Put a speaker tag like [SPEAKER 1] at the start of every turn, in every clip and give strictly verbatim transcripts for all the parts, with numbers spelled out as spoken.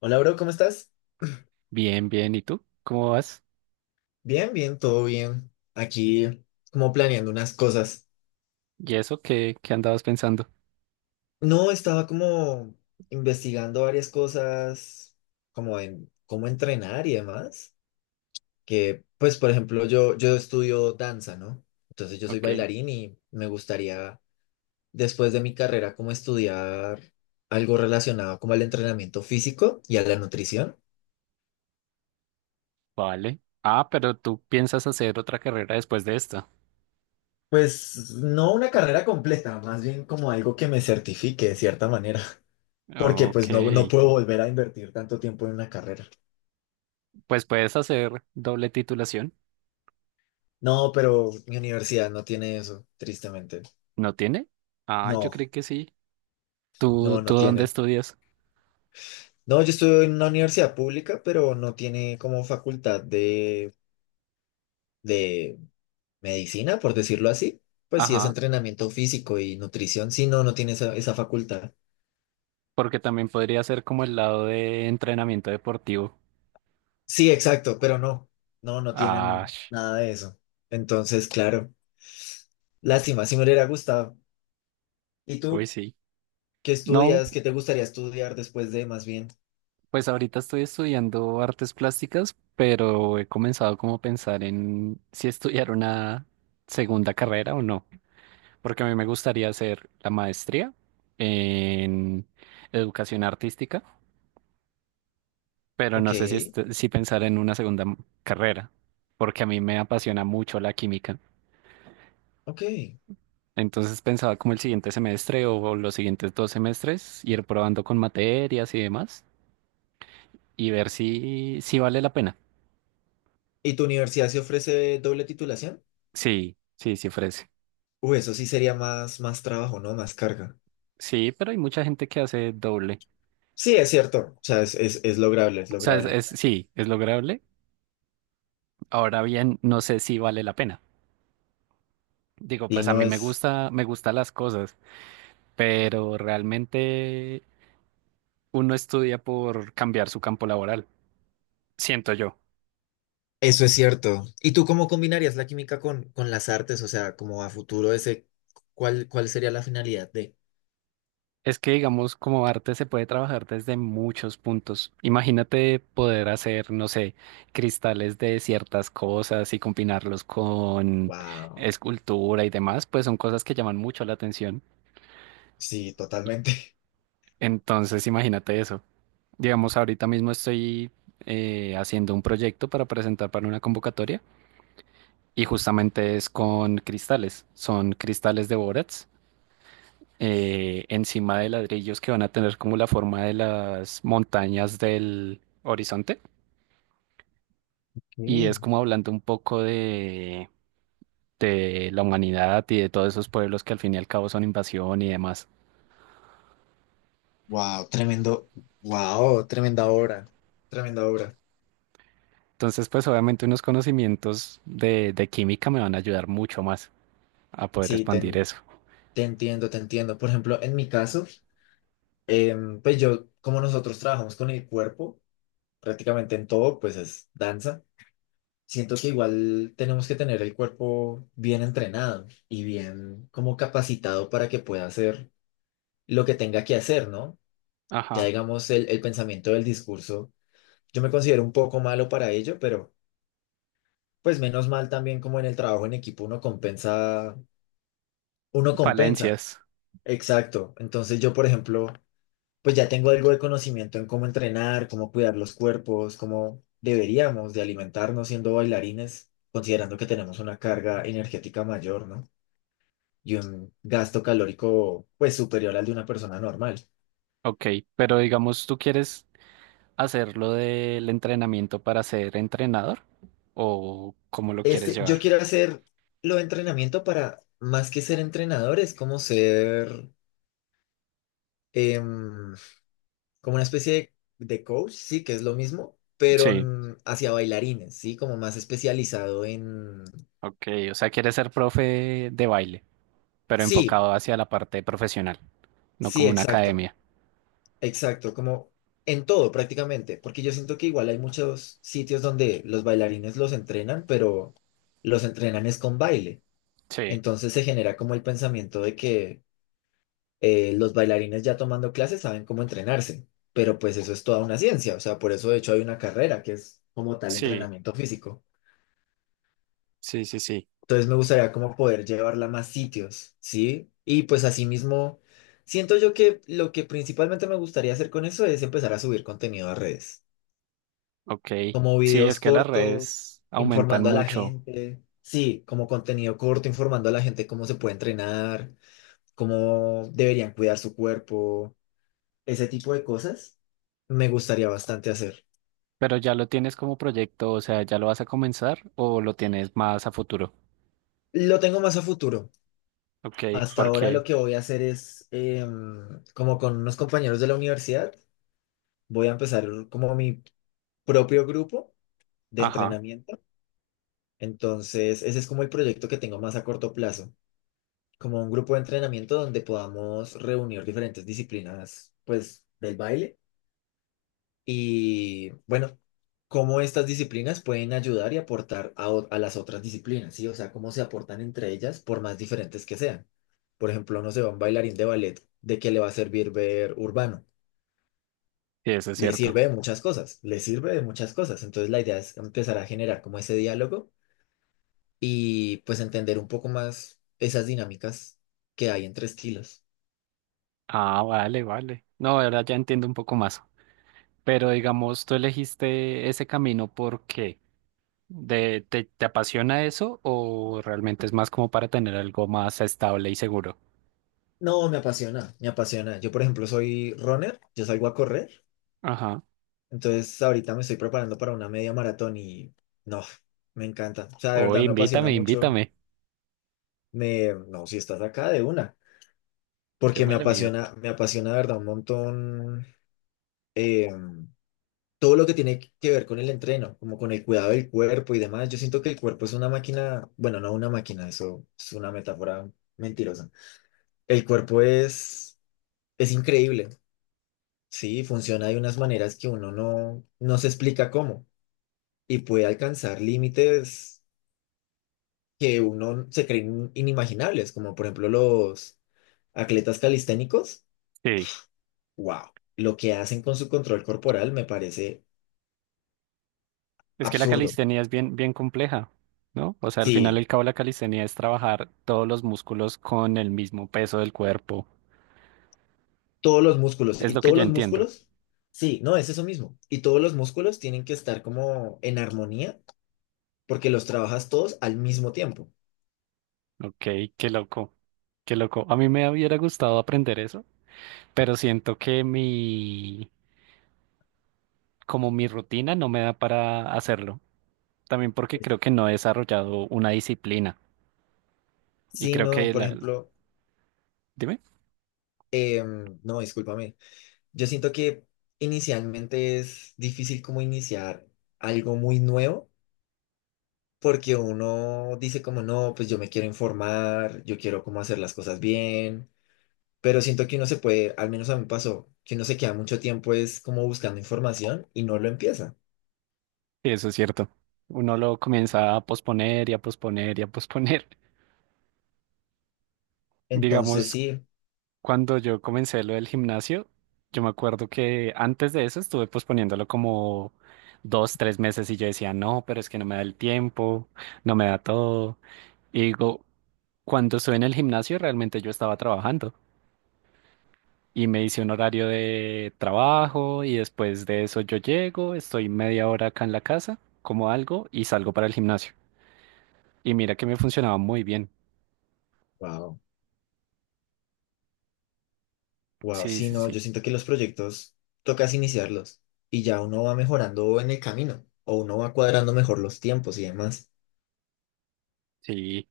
[SPEAKER 1] Hola, bro, ¿cómo estás?
[SPEAKER 2] Bien, bien. ¿Y tú? ¿Cómo vas?
[SPEAKER 1] Bien, bien, todo bien. Aquí como planeando unas cosas.
[SPEAKER 2] ¿Y eso qué, qué andabas pensando?
[SPEAKER 1] No, estaba como investigando varias cosas, como en cómo entrenar y demás. Que, pues, por ejemplo, yo, yo estudio danza, ¿no? Entonces yo soy
[SPEAKER 2] Ok,
[SPEAKER 1] bailarín y me gustaría, después de mi carrera, como estudiar algo relacionado como al entrenamiento físico y a la nutrición.
[SPEAKER 2] vale. Ah, pero tú piensas hacer otra carrera después de esta.
[SPEAKER 1] Pues no una carrera completa, más bien como algo que me certifique de cierta manera. Porque pues
[SPEAKER 2] Ok,
[SPEAKER 1] no, no puedo volver a invertir tanto tiempo en una carrera.
[SPEAKER 2] pues puedes hacer doble titulación.
[SPEAKER 1] No, pero mi universidad no tiene eso, tristemente.
[SPEAKER 2] ¿No tiene? Ah, yo
[SPEAKER 1] No,
[SPEAKER 2] creí que sí. ¿Tú,
[SPEAKER 1] no,
[SPEAKER 2] tú
[SPEAKER 1] no
[SPEAKER 2] dónde
[SPEAKER 1] tiene.
[SPEAKER 2] estudias?
[SPEAKER 1] No, yo estuve en una universidad pública, pero no tiene como facultad de, de medicina, por decirlo así. Pues sí, es
[SPEAKER 2] Ajá,
[SPEAKER 1] entrenamiento físico y nutrición. Sí, no, no tiene esa, esa facultad.
[SPEAKER 2] porque también podría ser como el lado de entrenamiento deportivo.
[SPEAKER 1] Sí, exacto, pero no, no, no
[SPEAKER 2] Ah,
[SPEAKER 1] tienen
[SPEAKER 2] sh-
[SPEAKER 1] nada de eso. Entonces, claro, lástima, si me hubiera gustado. ¿Y
[SPEAKER 2] uy,
[SPEAKER 1] tú
[SPEAKER 2] sí.
[SPEAKER 1] qué
[SPEAKER 2] No,
[SPEAKER 1] estudias? ¿Qué te gustaría estudiar después de más bien?
[SPEAKER 2] pues ahorita estoy estudiando artes plásticas, pero he comenzado como a pensar en si estudiar una segunda carrera o no, porque a mí me gustaría hacer la maestría en educación artística, pero
[SPEAKER 1] Ok,
[SPEAKER 2] no sé si, est- si pensar en una segunda m- carrera, porque a mí me apasiona mucho la química.
[SPEAKER 1] ok.
[SPEAKER 2] Entonces pensaba como el siguiente semestre o los siguientes dos semestres ir probando con materias y demás y ver si, si vale la pena.
[SPEAKER 1] ¿Y tu universidad se ofrece doble titulación?
[SPEAKER 2] Sí, sí, sí ofrece.
[SPEAKER 1] Uy, eso sí sería más, más trabajo, ¿no? Más carga.
[SPEAKER 2] Sí, pero hay mucha gente que hace doble.
[SPEAKER 1] Sí, es cierto. O sea, es, es, es lograble, es
[SPEAKER 2] O sea, es,
[SPEAKER 1] lograble.
[SPEAKER 2] es- sí, es lograble. Ahora bien, no sé si vale la pena. Digo,
[SPEAKER 1] Y
[SPEAKER 2] pues a
[SPEAKER 1] no
[SPEAKER 2] mí me
[SPEAKER 1] es...
[SPEAKER 2] gusta, me gustan las cosas, pero realmente uno estudia por cambiar su campo laboral, siento yo.
[SPEAKER 1] Eso es cierto. ¿Y tú cómo combinarías la química con, con las artes? O sea, como a futuro ese, ¿cuál, cuál sería la finalidad de?
[SPEAKER 2] Es que, digamos, como arte se puede trabajar desde muchos puntos. Imagínate poder hacer, no sé, cristales de ciertas cosas y combinarlos con
[SPEAKER 1] Wow.
[SPEAKER 2] escultura y demás, pues son cosas que llaman mucho la atención.
[SPEAKER 1] Sí, totalmente.
[SPEAKER 2] Entonces, imagínate eso. Digamos, ahorita mismo estoy eh, haciendo un proyecto para presentar para una convocatoria y justamente es con cristales. Son cristales de Borats eh, encima de ladrillos que van a tener como la forma de las montañas del horizonte. Y es como hablando un poco de, de la humanidad y de todos esos pueblos que al fin y al cabo son invasión y demás.
[SPEAKER 1] Wow, tremendo. Wow, tremenda obra. Tremenda obra.
[SPEAKER 2] Entonces, pues obviamente unos conocimientos de, de química me van a ayudar mucho más a poder
[SPEAKER 1] Sí, te,
[SPEAKER 2] expandir
[SPEAKER 1] en-
[SPEAKER 2] eso.
[SPEAKER 1] te entiendo, te entiendo. Por ejemplo, en mi caso... Em, pues yo, como nosotros trabajamos con el cuerpo, prácticamente en todo, pues es danza. Siento que igual tenemos que tener el cuerpo bien entrenado y bien como capacitado para que pueda hacer lo que tenga que hacer, ¿no? Ya
[SPEAKER 2] Ajá.
[SPEAKER 1] digamos el, el pensamiento del discurso, yo me considero un poco malo para ello, pero pues menos mal también como en el trabajo en equipo uno compensa, uno compensa,
[SPEAKER 2] Falencias.
[SPEAKER 1] exacto. Entonces yo, por ejemplo... Pues ya tengo algo de conocimiento en cómo entrenar, cómo cuidar los cuerpos, cómo deberíamos de alimentarnos siendo bailarines, considerando que tenemos una carga energética mayor, ¿no? Y un gasto calórico, pues, superior al de una persona normal.
[SPEAKER 2] Ok, pero digamos, ¿tú quieres hacerlo del entrenamiento para ser entrenador? ¿O cómo lo quieres
[SPEAKER 1] Este, yo
[SPEAKER 2] llevar?
[SPEAKER 1] quiero hacer lo de entrenamiento para, más que ser entrenador, es como ser, em, como una especie de de coach, sí, que es lo mismo, pero
[SPEAKER 2] Sí,
[SPEAKER 1] mm, hacia bailarines, sí, como más especializado en...
[SPEAKER 2] ok, o sea, quieres ser profe de baile, pero
[SPEAKER 1] Sí,
[SPEAKER 2] enfocado hacia la parte profesional, no
[SPEAKER 1] sí,
[SPEAKER 2] como una
[SPEAKER 1] exacto.
[SPEAKER 2] academia.
[SPEAKER 1] Exacto, como en todo prácticamente, porque yo siento que igual hay muchos sitios donde los bailarines los entrenan, pero los entrenan es con baile.
[SPEAKER 2] Sí,
[SPEAKER 1] Entonces se genera como el pensamiento de que eh, los bailarines ya tomando clases saben cómo entrenarse, pero pues eso es toda una ciencia, o sea, por eso de hecho hay una carrera que es como tal
[SPEAKER 2] sí,
[SPEAKER 1] entrenamiento físico.
[SPEAKER 2] sí, sí, sí.
[SPEAKER 1] Entonces me gustaría como poder llevarla a más sitios, ¿sí? Y pues asimismo, siento yo que lo que principalmente me gustaría hacer con eso es empezar a subir contenido a redes.
[SPEAKER 2] Ok,
[SPEAKER 1] Como
[SPEAKER 2] sí, es
[SPEAKER 1] videos
[SPEAKER 2] que las
[SPEAKER 1] cortos,
[SPEAKER 2] redes aumentan
[SPEAKER 1] informando a la
[SPEAKER 2] mucho,
[SPEAKER 1] gente. Sí, como contenido corto, informando a la gente cómo se puede entrenar, cómo deberían cuidar su cuerpo, ese tipo de cosas me gustaría bastante hacer.
[SPEAKER 2] pero ya lo tienes como proyecto, o sea, ¿ya lo vas a comenzar o lo tienes más a futuro?
[SPEAKER 1] Lo tengo más a futuro.
[SPEAKER 2] Ok,
[SPEAKER 1] Hasta ahora
[SPEAKER 2] porque,
[SPEAKER 1] lo que voy a hacer es, em, como con unos compañeros de la universidad, voy a empezar como mi propio grupo de
[SPEAKER 2] ajá,
[SPEAKER 1] entrenamiento. Entonces, ese es como el proyecto que tengo más a corto plazo. Como un grupo de entrenamiento donde podamos reunir diferentes disciplinas, pues, del baile. Y bueno, cómo estas disciplinas pueden ayudar y aportar a, o- a las otras disciplinas, ¿sí? O sea, cómo se aportan entre ellas, por más diferentes que sean. Por ejemplo, no sé, un bailarín de ballet, ¿de qué le va a servir ver urbano?
[SPEAKER 2] sí, eso es
[SPEAKER 1] Le
[SPEAKER 2] cierto.
[SPEAKER 1] sirve de muchas cosas, le sirve de muchas cosas. Entonces, la idea es empezar a generar como ese diálogo y pues entender un poco más esas dinámicas que hay entre estilos.
[SPEAKER 2] Ah, vale, vale. No, ahora ya entiendo un poco más. Pero digamos, ¿tú elegiste ese camino porque ¿De, te, te apasiona eso o realmente es más como para tener algo más estable y seguro?
[SPEAKER 1] No, me apasiona, me apasiona. Yo, por ejemplo, soy runner, yo salgo a correr,
[SPEAKER 2] Ajá.
[SPEAKER 1] entonces ahorita me estoy preparando para una media maratón y no, me encanta. O sea, de
[SPEAKER 2] O
[SPEAKER 1] verdad me apasiona
[SPEAKER 2] invítame,
[SPEAKER 1] mucho.
[SPEAKER 2] invítame.
[SPEAKER 1] Me, no, si estás acá de una,
[SPEAKER 2] Yo
[SPEAKER 1] porque me
[SPEAKER 2] me le mido.
[SPEAKER 1] apasiona, me apasiona de verdad un montón eh, todo lo que tiene que ver con el entreno, como con el cuidado del cuerpo y demás. Yo siento que el cuerpo es una máquina, bueno, no una máquina, eso es una metáfora mentirosa. El cuerpo es, es increíble. Sí, funciona de unas maneras que uno no, no se explica cómo y puede alcanzar límites que uno se creen inimaginables, como por ejemplo los atletas calisténicos.
[SPEAKER 2] Sí.
[SPEAKER 1] ¡Wow! Lo que hacen con su control corporal me parece
[SPEAKER 2] Es que la
[SPEAKER 1] absurdo.
[SPEAKER 2] calistenia es bien, bien compleja, ¿no? O sea, al final
[SPEAKER 1] Sí,
[SPEAKER 2] el cabo de la calistenia es trabajar todos los músculos con el mismo peso del cuerpo.
[SPEAKER 1] todos los músculos
[SPEAKER 2] Es
[SPEAKER 1] y
[SPEAKER 2] lo que
[SPEAKER 1] todos
[SPEAKER 2] yo
[SPEAKER 1] los
[SPEAKER 2] entiendo.
[SPEAKER 1] músculos, sí, no, es eso mismo. Y todos los músculos tienen que estar como en armonía porque los trabajas todos al mismo tiempo.
[SPEAKER 2] Ok, qué loco. Qué loco. A mí me hubiera gustado aprender eso, pero siento que mi, como mi rutina no me da para hacerlo. También porque creo que no he desarrollado una disciplina y
[SPEAKER 1] Si
[SPEAKER 2] creo
[SPEAKER 1] no,
[SPEAKER 2] que
[SPEAKER 1] por
[SPEAKER 2] la,
[SPEAKER 1] ejemplo,
[SPEAKER 2] dime,
[SPEAKER 1] em, no, discúlpame. Yo siento que inicialmente es difícil como iniciar algo muy nuevo, porque uno dice como, no, pues yo me quiero informar, yo quiero como hacer las cosas bien, pero siento que uno se puede, al menos a mí me pasó, que uno se queda mucho tiempo es como buscando información y no lo empieza.
[SPEAKER 2] sí, eso es cierto. Uno lo comienza a posponer y a posponer y a posponer.
[SPEAKER 1] Entonces
[SPEAKER 2] Digamos,
[SPEAKER 1] sí,
[SPEAKER 2] cuando yo comencé lo del gimnasio, yo me acuerdo que antes de eso estuve posponiéndolo como dos, tres meses y yo decía, no, pero es que no me da el tiempo, no me da todo. Y digo, cuando estuve en el gimnasio realmente yo estaba trabajando, y me hice un horario de trabajo y después de eso yo llego, estoy media hora acá en la casa, como algo y salgo para el gimnasio. Y mira que me funcionaba muy bien.
[SPEAKER 1] wow, wow,
[SPEAKER 2] Sí,
[SPEAKER 1] sí,
[SPEAKER 2] sí,
[SPEAKER 1] no,
[SPEAKER 2] sí,
[SPEAKER 1] yo siento que los proyectos tocas iniciarlos y ya uno va mejorando en el camino o uno va cuadrando mejor los tiempos y demás.
[SPEAKER 2] sí.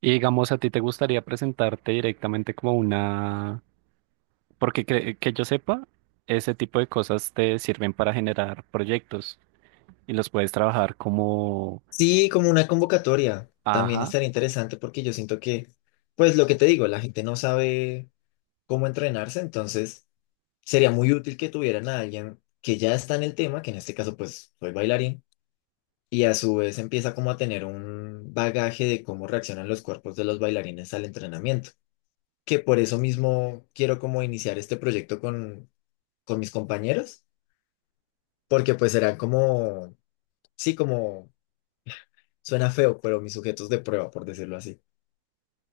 [SPEAKER 2] Y digamos, ¿a ti te gustaría presentarte directamente como una...? Porque cre- que yo sepa, ese tipo de cosas te sirven para generar proyectos y los puedes trabajar como...
[SPEAKER 1] Sí, como una convocatoria también
[SPEAKER 2] Ajá.
[SPEAKER 1] estaría interesante porque yo siento que, pues lo que te digo, la gente no sabe cómo entrenarse, entonces sería muy útil que tuvieran a alguien que ya está en el tema, que en este caso pues soy bailarín, y a su vez empieza como a tener un bagaje de cómo reaccionan los cuerpos de los bailarines al entrenamiento, que por eso mismo quiero como iniciar este proyecto con, con mis compañeros, porque pues serán como, sí, como suena feo, pero mis sujetos de prueba, por decirlo así.